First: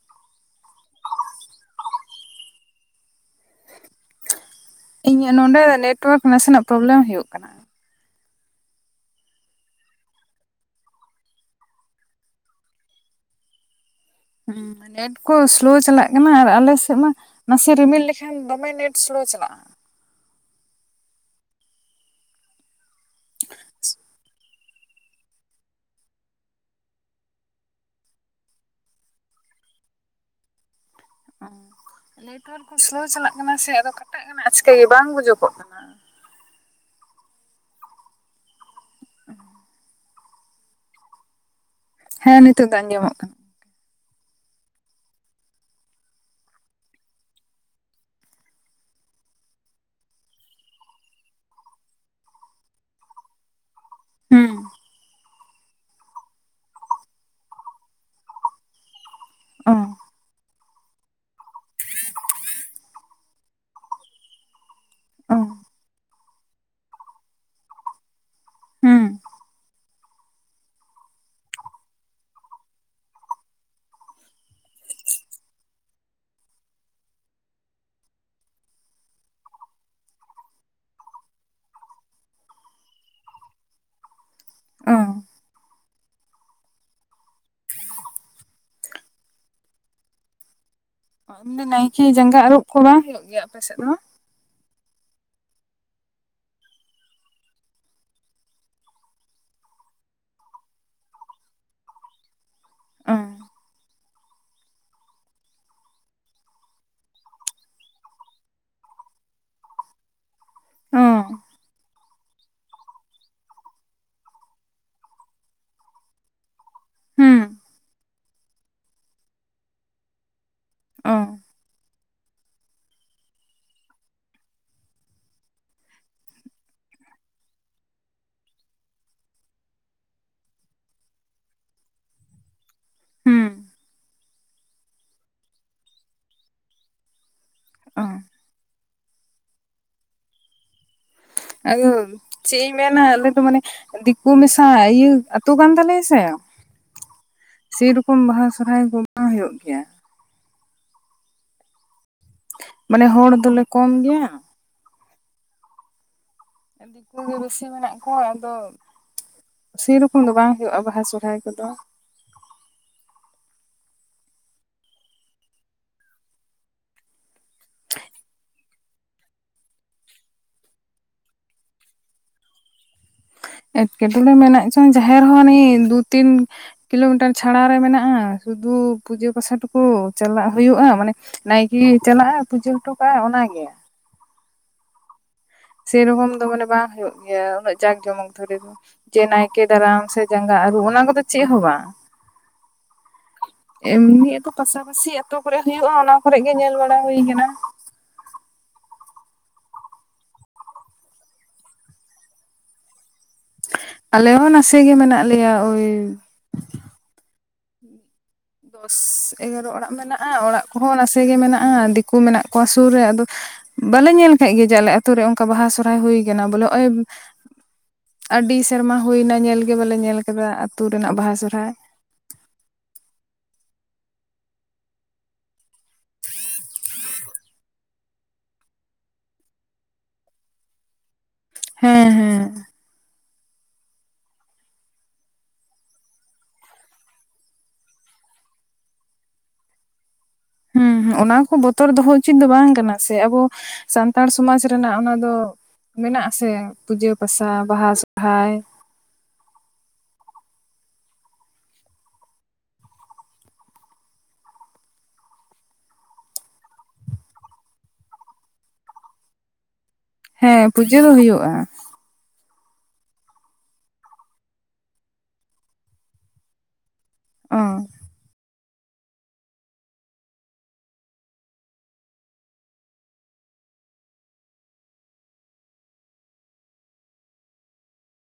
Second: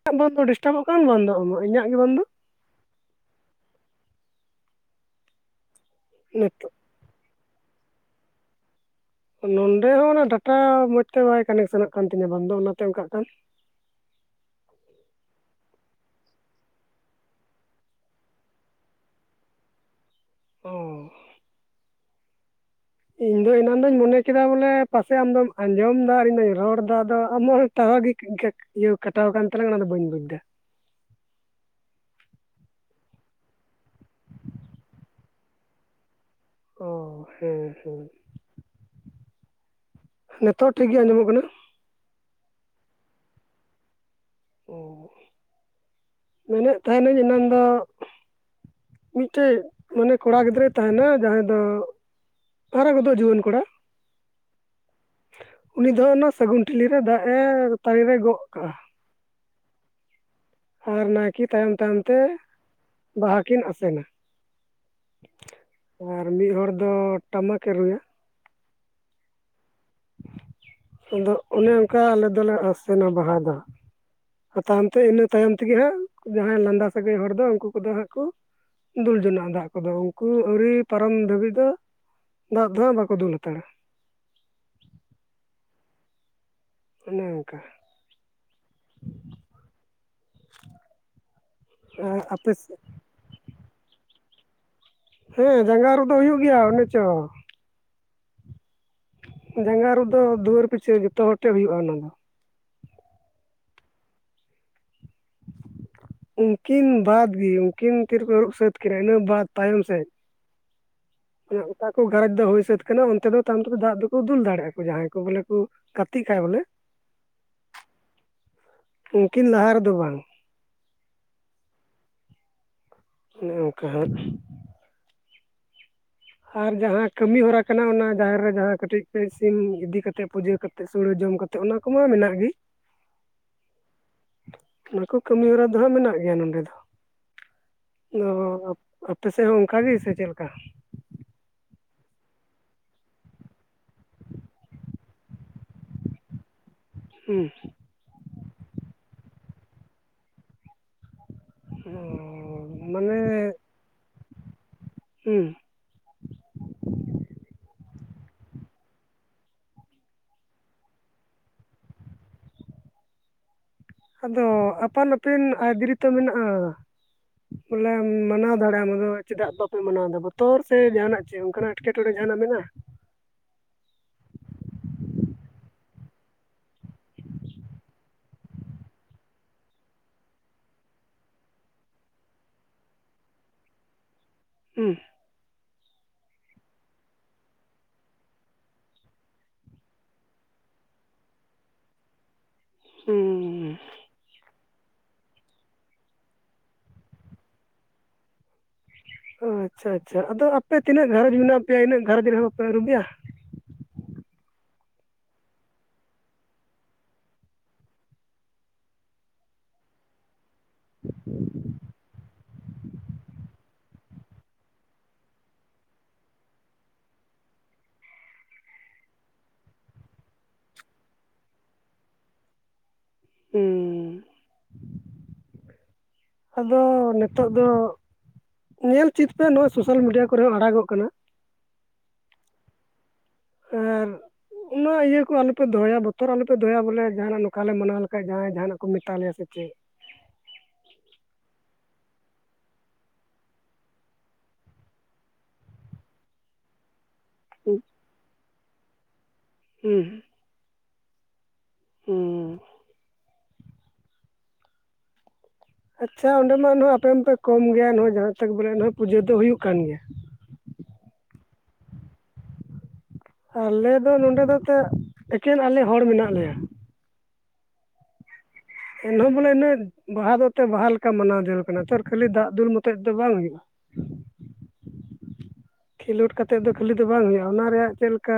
ᱤᱧᱟᱹᱜ ᱵᱚᱱᱫᱚ ᱰᱤᱥᱴᱟᱵᱚᱜ ᱠᱟᱱ ᱵᱚᱱᱫᱚᱜ ᱟᱢᱟᱜ ᱤᱧᱟᱹᱜ ᱜᱮ ᱵᱚᱱᱫᱚ! ᱤᱧᱟᱹᱜ ᱱᱚᱸᱰᱮ ᱱᱮᱴᱣᱟᱨᱠ ᱱᱟᱥᱮᱱᱟᱜ ᱱᱤᱛᱚᱜ ᱯᱨᱚᱵᱮᱞᱮᱢ ᱦᱩᱭᱩᱜ ᱠᱟᱱᱟ ᱾ ᱱᱚᱸᱰᱮ ᱦᱚᱸ ᱚᱱᱟ ᱰᱟᱴᱟ ᱢᱚᱸᱡᱽ ᱛᱮ ᱵᱟᱭ ᱠᱟᱱᱮᱠᱥᱚᱱᱚᱜ ᱠᱟᱱ ᱛᱤᱧᱟᱹ ᱵᱟᱝᱫᱚ ᱚᱱᱟᱛᱮ ᱚᱱᱠᱟᱜ ᱠᱟᱱ! ᱦᱮᱸ, ᱱᱮᱴ ᱠᱚ ᱥᱞᱳ ᱪᱟᱞᱟᱜ ᱠᱟᱱᱟ ᱟᱨ ᱟᱞᱮᱥᱮᱜ ᱢᱟ ᱱᱟᱥᱮ ᱨᱤᱢᱤᱞ ᱞᱮᱠᱷᱟᱱ ᱫᱚᱢᱮ ᱱᱮᱴ ᱥᱞᱳ ᱪᱟᱞᱟᱜᱼᱟ ᱾ ᱚ ᱾ ᱤᱧ ᱫᱚ ᱮᱱᱟᱱ ᱫᱚᱧ ᱢᱚᱱᱮ ᱠᱮᱫᱟ ᱵᱚᱞᱮ ᱯᱟᱥᱮᱜ ᱟᱢᱫᱚᱢ ᱟᱸᱡᱚᱢᱮᱫᱟ ᱟᱨ ᱤᱧᱫᱚᱧ ᱨᱚᱲ ᱮᱫᱟ, ᱟᱫᱚ ᱟᱢᱟᱜ ᱴᱟᱣᱟᱨ ᱜᱮ [inaudible] ᱤᱭᱟᱹ ᱠᱟᱴᱟᱣ ᱠᱟᱱ ᱛᱟᱞᱟᱝ ᱚᱱᱟ ᱫᱚ ᱵᱟᱹᱧ ᱵᱩᱡᱽᱫᱟ ᱾ ᱱᱮᱴᱣᱟᱨᱠ ᱠᱚ ᱥᱞᱳ ᱪᱟᱞᱟᱜ ᱠᱟᱱᱟ ᱥᱮ ᱟᱫᱚ ᱠᱟᱴᱟᱜ ᱠᱟᱱᱟ ᱟᱪᱠᱟᱹ ᱜᱮ ᱵᱟᱝ ᱜᱩᱡᱩᱜᱚᱜ ᱠᱟᱱᱟ ᱾ ᱚ ᱦᱮᱸ ᱦᱮᱸ ᱾ ᱱᱤᱛᱚᱜ ᱴᱷᱤᱠ ᱜᱮ ᱟᱸᱡᱚᱢᱚᱜ ᱠᱟᱱᱟ? ᱦᱮᱸ, ᱱᱤᱛᱚᱜ ᱫᱚ ᱟᱸᱡᱚᱢᱚᱜ ᱠᱟᱱᱟ ᱾ ᱚ, ᱢᱮᱱᱮᱫ ᱛᱟᱦᱮᱱᱟᱹᱧ ᱮᱱᱟᱱ ᱫᱚ ᱢᱤᱫᱴᱮᱡ ᱢᱟᱱᱮ ᱠᱚᱲᱟ ᱜᱤᱫᱽᱨᱟᱹᱭ ᱛᱟᱦᱮᱱᱟ ᱡᱟᱦᱟᱸᱭ ᱫᱚ ᱦᱟᱨᱟ ᱜᱚᱫᱚᱜ ᱡᱩᱣᱟᱹᱱ ᱠᱚᱲᱟ ᱾ ᱦᱩᱸ ᱾ ᱩᱱᱤ ᱫᱚ ᱚᱱᱟ ᱥᱟᱹᱜᱩᱱ ᱴᱷᱤᱞᱤᱨᱮ ᱫᱟᱜ ᱮ ᱛᱟᱨᱮᱱ ᱨᱮ ᱜᱚᱜ ᱟᱠᱟᱜᱼᱟ ᱾ ᱚ ᱾ ᱟᱨ ᱱᱟᱭᱠᱮ ᱛᱟᱭᱚᱢ ᱛᱟᱭᱚᱢ ᱛᱮ ᱵᱟᱦᱟ ᱠᱤᱱ ᱟᱥᱮᱱᱟ ᱚᱸᱜ ᱟᱨ ᱢᱤᱫ ᱦᱚᱲ ᱫᱚ ᱴᱟᱢᱟᱠ ᱮ ᱨᱩᱭᱟ ᱦᱩᱸ ᱟᱫᱚ ᱚᱱᱮ ᱚᱱᱠᱟ ᱟᱞᱮ ᱫᱚᱞᱮ ᱟᱥᱮᱱᱟ ᱵᱟᱦᱟ ᱫᱚᱼᱼ ᱛᱟᱭᱚᱢ ᱛᱮ ᱤᱱᱟᱹ ᱛᱟᱭᱚᱢ ᱛᱮᱜᱮ ᱦᱟᱸᱜ ᱡᱟᱦᱟᱸᱭ ᱞᱟᱸᱫᱟ ᱥᱟᱹᱜᱟᱹᱭ ᱦᱚᱲ ᱫᱚ ᱩᱱᱠᱩ ᱠᱚᱫᱚ ᱦᱟᱸᱜ ᱠᱚᱼᱼ ᱫᱩᱞ ᱡᱚᱱᱟᱜ ᱫᱟᱜ ᱠᱚ ᱫᱚ ᱩᱱᱠᱩ ᱟᱹᱣᱨᱤ ᱯᱟᱨᱚᱢ ᱫᱷᱟᱹᱵᱤᱡ ᱫᱚ ᱫᱟᱜ ᱫᱚ ᱦᱟᱸᱜ ᱵᱟᱠᱚ ᱫᱩᱞ ᱦᱟᱛᱟᱲᱟ ᱚ ᱚᱱᱮ ᱚᱱᱠᱟᱼᱼ [unintelligible] ᱱᱟᱭᱠᱮ ᱡᱟᱸᱜᱟ ᱟᱹᱨᱩᱵ ᱠᱚ ᱵᱟᱝ ᱦᱩᱭᱩᱜ ᱜᱮᱭᱟ ᱟᱯᱮ ᱥᱮᱫ ᱫᱚ? ᱦᱮᱸ ᱡᱟᱸᱜᱟ ᱟᱹᱨᱩᱵ ᱫᱚ ᱦᱩᱭᱩᱜ ᱜᱮᱭᱟ ᱚᱱᱮ ᱪᱚ ᱡᱟᱸᱜᱟ ᱟᱹᱨᱩᱵ ᱫᱚ ᱫᱩᱣᱟᱹᱨ ᱯᱤᱪᱷᱟᱹ ᱡᱚᱛᱚ ᱦᱚᱲ ᱴᱷᱮᱡ ᱦᱩᱭᱩᱜᱼᱟ ᱚᱱᱟ ᱫᱚᱼᱼ [unintelligible] ᱩᱱᱠᱤᱱ ᱵᱟᱫᱽ ᱜᱮ ᱩᱱᱠᱤᱱ ᱛᱤ ᱨᱮᱠᱚ ᱟᱹᱨᱩᱵ ᱥᱟᱹᱛ ᱠᱤᱱᱟ ᱤᱱᱟᱹ ᱵᱟᱫᱽ ᱛᱟᱭᱚᱢ ᱥᱮᱫ ᱦᱚᱸ ᱢᱟᱱᱮ ᱚᱠᱟ ᱠᱚ ᱜᱷᱟᱨᱚᱸᱡᱽ ᱫᱚ ᱦᱩᱭ ᱥᱟᱹᱛ ᱠᱟᱱᱟ ᱚᱱᱛᱮ ᱫᱚ ᱛᱟᱭᱚᱢ ᱛᱮᱫᱚ ᱫᱟᱜ ᱫᱚᱠᱚ ᱫᱩᱞ ᱫᱟᱲᱮᱭᱟᱜᱼᱟ ᱠᱚ ᱡᱟᱦᱟᱸᱭ ᱠᱚ ᱵᱚᱞᱮ ᱠᱚ ᱜᱟᱛᱮᱜ ᱠᱷᱟᱡ ᱵᱚᱞᱮ ᱦᱩᱸ ᱩᱱᱠᱤᱱ ᱞᱟᱦᱟ ᱨᱮᱫᱚ ᱵᱟᱝ ᱚᱸᱻ ᱚᱱᱮ ᱚᱱᱠᱟ ᱦᱟᱸᱜᱼᱼ ᱟᱨ ᱡᱟᱦᱟᱸ ᱠᱟᱹᱢᱤ ᱦᱚᱨᱟ ᱠᱟᱱᱟ ᱚᱱᱟ ᱡᱟᱦᱮᱨ ᱨᱮ ᱡᱟᱦᱟᱸ ᱠᱟᱹᱴᱤᱡ [unintelligible] ᱥᱤᱢ ᱤᱫᱤ ᱠᱟᱛᱮᱜ ᱯᱩᱡᱟᱹ ᱠᱟᱛᱮᱜ ᱛᱮᱫ ᱥᱩᱲᱟᱹ ᱡᱚᱢ ᱠᱟᱛᱮᱜ ᱚᱱᱟ ᱠᱚᱢᱟ ᱢᱮᱱᱟᱜ ᱜᱮᱼᱼ ᱦᱩᱸ ᱚᱱᱟ ᱠᱚ ᱠᱟᱹᱢᱤ ᱦᱚᱨᱟ ᱫᱚ ᱦᱟᱸᱜ ᱢᱮᱱᱟᱜ ᱜᱮᱭᱟ ᱱᱚᱸᱰᱮ ᱫᱚ ᱚ ᱟᱫᱚ ᱟᱯᱮ ᱥᱮᱫ ᱦᱚᱸ ᱚᱱᱠᱟ ᱜᱮ ᱥᱮ ᱪᱮᱫ ᱞᱮᱠᱟ? [unintelligible] ᱪᱮᱫ ᱤᱧ ᱢᱮᱱᱟ ᱟᱞᱮ ᱫᱚ ᱢᱟᱱᱮ ᱫᱤᱠᱩ ᱢᱮᱥᱟ ᱤᱭᱟᱹ ᱟᱛᱳ ᱠᱟᱱ ᱛᱟᱞᱮᱭᱟ ᱥᱮ? ᱦᱮᱸ ᱥᱮᱨᱚᱠᱚᱢ ᱵᱟᱦᱟ ᱥᱚᱦᱨᱟᱭ ᱠᱚ ᱵᱟᱝ ᱦᱩᱭᱩᱜ ᱜᱮᱭᱟ ᱾ ᱚ ᱢᱟᱱᱮ ᱦᱚᱲ ᱫᱚᱞᱮ ᱠᱚᱢ ᱜᱮᱭᱟ ᱦᱮᱸ ᱫᱤᱠᱩ ᱜᱮ ᱵᱮᱥᱤ ᱢᱮᱱᱟᱜ ᱠᱚᱣᱟ ᱟᱫᱚᱼᱼ ᱥᱮᱨᱚᱠᱚᱢ ᱫᱚ ᱵᱟᱝ ᱦᱩᱭᱩᱜᱼᱟ ᱵᱟᱦᱟ ᱥᱚᱦᱨᱟᱭ ᱠᱚᱫᱚ ᱟᱫᱚ ᱟᱯᱟᱱ ᱟᱹᱯᱤᱱ ᱟᱭᱫᱟᱹᱨᱤ ᱛᱚ ᱢᱮᱱᱟᱜᱼᱟ? ᱵᱚᱞᱮ ᱢᱟᱱᱟᱣ ᱫᱟᱲᱮ ᱟᱢ ᱟᱫᱚ ᱪᱮᱫᱟᱜ ᱵᱟᱯᱮ ᱢᱟᱱᱟᱣ ᱮᱫᱟ ᱵᱚᱛᱚᱨ ᱥᱮ ᱡᱟᱦᱟᱱᱟᱜ ᱪᱮᱫ ᱚᱱᱠᱟᱱᱟᱜ? ᱮᱸᱴᱠᱮᱴᱚᱬᱮ ᱡᱟᱦᱟᱸᱱᱟᱜ ᱢᱮᱱᱟᱜᱼᱟ? ᱮᱸᱴᱠᱮᱴᱚᱬᱮ ᱢᱮᱱᱟᱜ ᱪᱚᱝ ᱡᱟᱦᱮᱨ ᱦᱚᱸ ᱩᱱᱤ ᱫᱩ ᱛᱤᱱ ᱠᱤᱞᱳᱢᱤᱴᱟᱨ ᱪᱷᱟᱲᱟ ᱨᱮ ᱢᱮᱱᱟᱜᱼᱟ ᱥᱩᱫᱩ ᱯᱩᱡᱟᱹ ᱯᱟᱥᱟ ᱴᱩᱠᱩ ᱪᱟᱞᱟᱜ ᱦᱩᱭᱩᱜᱼᱟ ᱢᱟᱱᱮ ᱱᱟᱭᱠᱮ ᱪᱟᱞᱟᱜᱼᱟ ᱯᱩᱡᱟᱹ ᱦᱚᱴᱚ ᱠᱟᱜᱼᱟᱭ ᱚᱱᱟ ᱜᱮᱼᱼ ᱦᱩᱸ ᱥᱮᱨᱚᱠᱚᱢ ᱫᱚ ᱢᱟᱱᱮ ᱵᱟᱝ ᱦᱩᱭᱩᱜ ᱜᱮᱭᱟ ᱩᱱᱟᱹᱜ ᱡᱟᱠ ᱡᱚᱢᱚᱠ ᱫᱷᱚᱨᱮ ᱫᱚ ᱡᱮ ᱱᱟᱭᱠᱮ ᱫᱟᱨᱟᱢ ᱥᱮ ᱡᱟᱸᱜᱟ ᱟᱹᱨᱩᱰ ᱚᱱᱟ ᱠᱚᱫᱚ ᱪᱮᱫ ᱦᱚᱸ ᱵᱟᱝ ᱦᱩᱸ ᱮᱢᱱᱤ ᱟᱫᱚ ᱯᱟᱥᱟᱯᱟᱹᱥᱤ ᱟᱛᱳ ᱠᱚᱨᱮ ᱦᱩᱭᱩᱜᱼᱟ ᱚᱱᱟ ᱠᱚᱨᱮ ᱜᱮ ᱧᱮᱞ ᱵᱟᱲᱟ ᱦᱩᱭ ᱟᱠᱟᱱᱟ ᱾ ᱚ ᱟᱪᱪᱷᱟ ᱟᱪᱪᱷᱟ ᱟᱫᱚ ᱟᱯᱮ ᱛᱤᱱᱟᱹᱜ ᱜᱷᱟᱨᱚᱸᱡᱽ ᱢᱮᱱᱟᱜ ᱯᱮᱭᱟ ᱤᱱᱟᱹᱜ ᱜᱷᱟᱨᱚᱸᱡᱽ ᱨᱮᱦᱚᱸ ᱵᱟᱯᱮ ᱟᱹᱨᱩᱵᱮᱭᱟ? ᱟᱞᱮ ᱦᱚᱸ ᱱᱟᱥᱮ ᱜᱮ ᱢᱮᱱᱟᱜ ᱞᱮᱭᱟ ᱳᱭᱼᱼ ᱫᱚᱥ ᱮᱜᱟᱨᱚ ᱚᱲᱟᱜ ᱢᱮᱱᱟᱜᱼᱟ ᱚᱲᱟᱜ ᱠᱚᱦᱚᱸ ᱱᱟᱥᱮ ᱜᱮ ᱢᱮᱱᱟᱜᱼᱟ ᱫᱤᱠᱩ ᱢᱮᱱᱟᱜ ᱠᱚᱣᱟ ᱥᱩᱨ ᱨᱮ ᱟᱫᱚᱼᱼ ᱵᱟᱞᱮ ᱧᱮᱞ ᱠᱟᱜ ᱜᱮ ᱡᱮ ᱟᱞᱮ ᱟᱛᱳ ᱨᱮ ᱚᱱᱠᱟ ᱵᱟᱦᱟ ᱥᱚᱦᱨᱟᱭ ᱦᱩᱭ ᱠᱟᱱᱟ ᱵᱚᱞᱮ ᱱᱚᱜᱼᱚᱭ ᱟᱹᱰᱤ ᱥᱮᱨᱢᱟ ᱦᱩᱭ ᱮᱱᱟ ᱧᱮᱞᱜᱮ ᱵᱟᱞᱮ ᱧᱮᱞ ᱟᱠᱟᱫᱟ ᱟᱛᱳ ᱨᱮᱱᱟᱜ ᱵᱟᱦᱟ ᱥᱚᱦᱨᱟᱭ᱾ ᱦᱸᱻ ᱟᱫᱚ ᱱᱤᱛᱚᱜ ᱫᱚ ᱧᱮᱞ ᱪᱮᱫ ᱯᱮ ᱱᱚᱜᱼᱚᱭ ᱥᱳᱥᱟᱞ ᱢᱤᱰᱤᱭᱟ ᱠᱚᱨᱮ ᱦᱚᱸ ᱟᱲᱟ ᱜᱚᱜ ᱠᱟᱱᱟ ᱾ ᱦᱮᱸ ᱦᱮᱸ ᱟᱨ, ᱚᱱᱟ ᱤᱭᱟᱹ ᱠᱚ ᱟᱞᱚᱯᱮ ᱫᱚᱦᱚᱭᱟ ᱵᱚᱛᱚᱨ ᱟᱞᱚᱯᱮ ᱫᱚᱦᱚᱭᱟ ᱵᱚᱞᱮ ᱡᱟᱦᱟᱱᱟᱜ ᱱᱚᱝᱠᱟᱞ ᱞᱮ ᱢᱟᱱᱟᱣ ᱞᱮᱠᱷᱟᱡ ᱡᱟᱦᱟᱸᱭ ᱡᱟᱦᱟᱱᱟᱜ ᱠᱚ ᱢᱮᱛᱟ ᱞᱮᱭᱟ ᱥᱮ ᱪᱮᱫ᱾ ᱦᱮᱸ ᱚᱱᱟ ᱠᱚ ᱵᱚᱛᱚᱨ ᱫᱚᱦᱚᱸ ᱩᱪᱤᱛ ᱫᱚ ᱵᱟᱝ ᱠᱟᱱᱟ ᱥᱮ ᱟᱵᱚ ᱥᱟᱱᱛᱟᱲ ᱥᱚᱢᱟᱡ ᱨᱮᱱᱟᱜ ᱚᱱᱟ ᱫᱚᱼᱼ ᱢᱮᱱᱟᱜ ᱟᱥᱮ ᱯᱩᱡᱟᱹ ᱯᱟᱥᱟ ᱦᱩᱸ ᱵᱟᱦᱟ ᱥᱚᱦᱨᱟᱭ ᱦᱩᱸ ᱦᱩᱸ ᱟᱪᱪᱷᱟ ᱚᱸᱰᱮ ᱢᱟ ᱟᱯᱮ ᱢᱟᱯᱮ ᱠᱚᱢ ᱜᱮᱭᱟ ᱡᱟᱦᱟᱸ ᱵᱚᱞᱮ ᱯᱩᱡᱟᱹ ᱫᱚ ᱦᱩᱭᱩᱜ ᱠᱟᱱ ᱜᱮᱭᱟ᱾ ᱦᱮᱸ ᱯᱩᱡᱟᱹ ᱫᱚ ᱦᱩᱭᱩᱜᱼᱟ᱾ ᱟᱞᱮ ᱫᱚ ᱱᱚᱸᱰᱮ ᱫᱚ ᱮᱱᱛᱮᱫ ᱮᱠᱮᱱ ᱟᱞᱮ ᱦᱚᱲ ᱢᱮᱱᱟᱜ ᱞᱮᱭᱟ᱾ ᱚ‍‍ᱸᱻ ᱮᱱᱦᱚᱸ ᱵᱚᱞᱮ ᱤᱱᱟᱹᱜ ᱵᱟᱦᱟ ᱫᱚ ᱮᱱᱛᱮᱫ ᱵᱟᱦᱟ ᱞᱮᱠᱟ ᱢᱟᱱᱟᱣ ᱡᱟᱨᱩᱲ ᱠᱟᱱᱟ ᱛᱚ ᱠᱷᱟᱹᱞᱤ ᱫᱟᱜ ᱫᱩᱞ ᱢᱚᱛᱚᱡ ᱫᱚ ᱵᱟᱝ ᱦᱩᱭᱩᱜᱼᱟ᱾ ᱠᱷᱮᱞᱳᱰ ᱠᱟᱛᱮᱫ ᱫᱚ ᱠᱷᱟᱹᱞᱤ ᱫᱚ ᱵᱟᱝ ᱦᱩᱭᱩᱜᱼᱟ ᱚᱱᱟ ᱨᱮᱭᱟᱜ ᱪᱮᱫ ᱞᱮᱠᱟ᱾